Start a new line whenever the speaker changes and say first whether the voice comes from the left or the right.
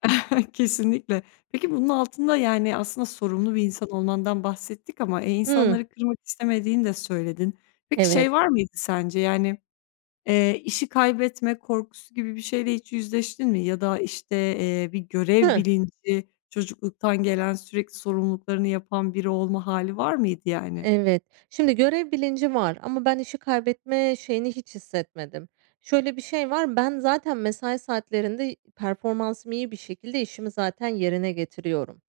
left: Kesinlikle. Peki bunun altında, yani, aslında sorumlu bir insan olmandan bahsettik ama, eee
right: Hıı.
left: insanları kırmak istemediğini de söyledin. Peki
right: Evet.
left: şey var mıydı sence? Yani, eee, işi kaybetme korkusu gibi bir şeyle hiç yüzleştin mi? Ya da işte, eee, bir görev
right: Hıı.
left: bilinci, çocukluktan gelen, sürekli sorumluluklarını yapan biri olma hâli var mıydı, yani?
right: Evet. Şimdi görev bilinci var ama ben işi kaybetme şeyini hiç hissetmedim. Şöyle bir şey var, ben zaten mesai saatlerinde, performansım iyi bir şekilde, işimi zaten yerine getiriyorum.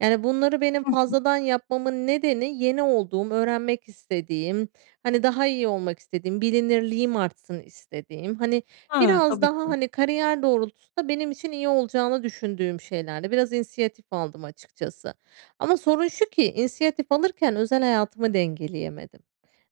right: Yani, bunları benim
left: Hı hı.
right: fazladan yapmamın nedeni yeni olduğum, öğrenmek istediğim, hani, daha iyi olmak istediğim, bilinirliğim artsın istediğim, hani,
left: He,
right: biraz
left: tabii
right: daha,
left: ki.
right: hani, kariyer doğrultusunda benim için iyi olacağını düşündüğüm şeylerdi. Biraz inisiyatif aldım açıkçası ama sorun şu ki inisiyatif alırken özel hayatımı dengeleyemedim.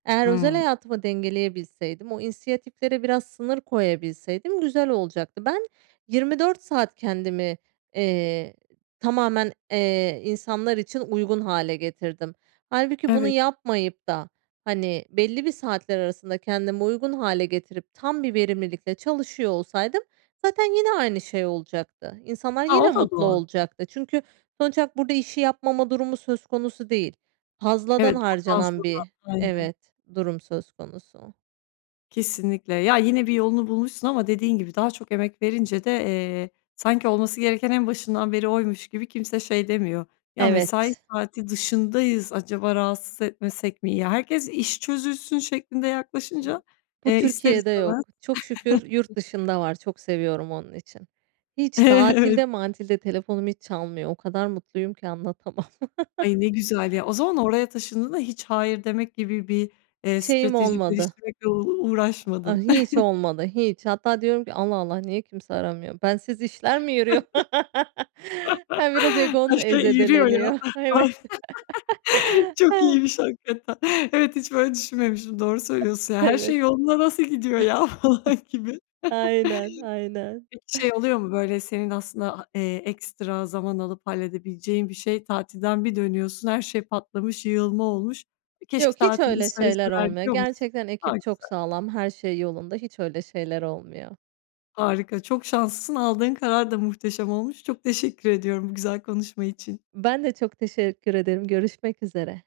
right: Eğer özel
left: Hıı.
right: hayatımı dengeleyebilseydim o inisiyatiflere biraz sınır koyabilseydim, güzel olacaktı. Ben 24 saat kendimi, eee, tamamen, eee, insanlar için uygun hâle getirdim. Hâlbuki bunu
left: Evet.
right: yapmayıp da, hani, belli bir saatler arasında kendime uygun hâle getirip, tam bir verimlilikle çalışıyor olsaydım zaten yine aynı şey olacaktı. İnsanlar
left: A, o
right: yine
left: da
right: mutlu
left: doğru.
right: olacaktı. Çünkü sonuç olarak burada işi yapmama durumu söz konusu değil. Fazladan
left: Evet, ama
right: harcanan
left: fazladan.
right: bir
left: Aynen.
right: evet durum söz konusu.
left: Kesinlikle. Ya, yine, bir yolunu bulmuşsun ama dediğin gibi daha çok emek verince de, eee, sanki olması gereken en başından beri oymuş gibi kimse şey demiyor, "Ya, mesai
right: Evet.
left: saati dışındayız, acaba rahatsız etmesek mi?" Ya herkes işi çözülsün şeklinde
right: B
left: yaklaşınca,
right: bu
left: eee, ister
right: Türkiye'de
left: istemez.
right: yok. Çok şükür yurt dışında var. Çok seviyorum onun için. Hiç
left: Evet.
right: tatilde matilde telefonum hiç çalmıyor o kadar mutluyum ki anlatamam.
left: Ay, ne güzel, ya, o zaman oraya taşındığında hiç hayır demek gibi bir, eee,
right: Şeyim
left: strateji
right: olmadı.
left: geliştirmekle uğ
right: Aaa,
left: uğraşmadın.
right: hiç olmadı hi. Hatta diyorum ki Allah Allah niye kimse aramıyor, bensiz işler mi yürüyor? Ha, biraz egon,
left: Her
right: eee,
left: şey yürüyor ya.
right: zedeleniyor evet.
left: Ay. Çok iyiymiş hakikaten. Evet, hiç böyle düşünmemiştim, doğru söylüyorsun. Ya her
right: Evet.
left: şey yoluna nasıl gidiyor ya? Falan gibi.
right: Aynen, aynen.
left: Peki şey oluyor mu? Böyle senin aslında ha eee, ekstra zaman alıp halledebileceğin bir şeyi tatilden bir dönüyorsun, her şey patlamış, yığılma olmuş. Keşke
right: Yok hiç
left: tatilde
right: öyle şeyler
left: söyleseler
right: olmuyor,
left: diyor musun?
right: gerçekten
left: A,
right: ekip çok
left: güzel.
right: sağlam. Her şey yolunda. Hiç öyle şeyler olmuyor.
left: Harika. Çok şanslısın. Aldığın karar da muhteşem olmuş. Çok teşekkür ediyorum bu güzel konuşma için.
right: Ben de çok teşekkür ederim. Görüşmek üzere.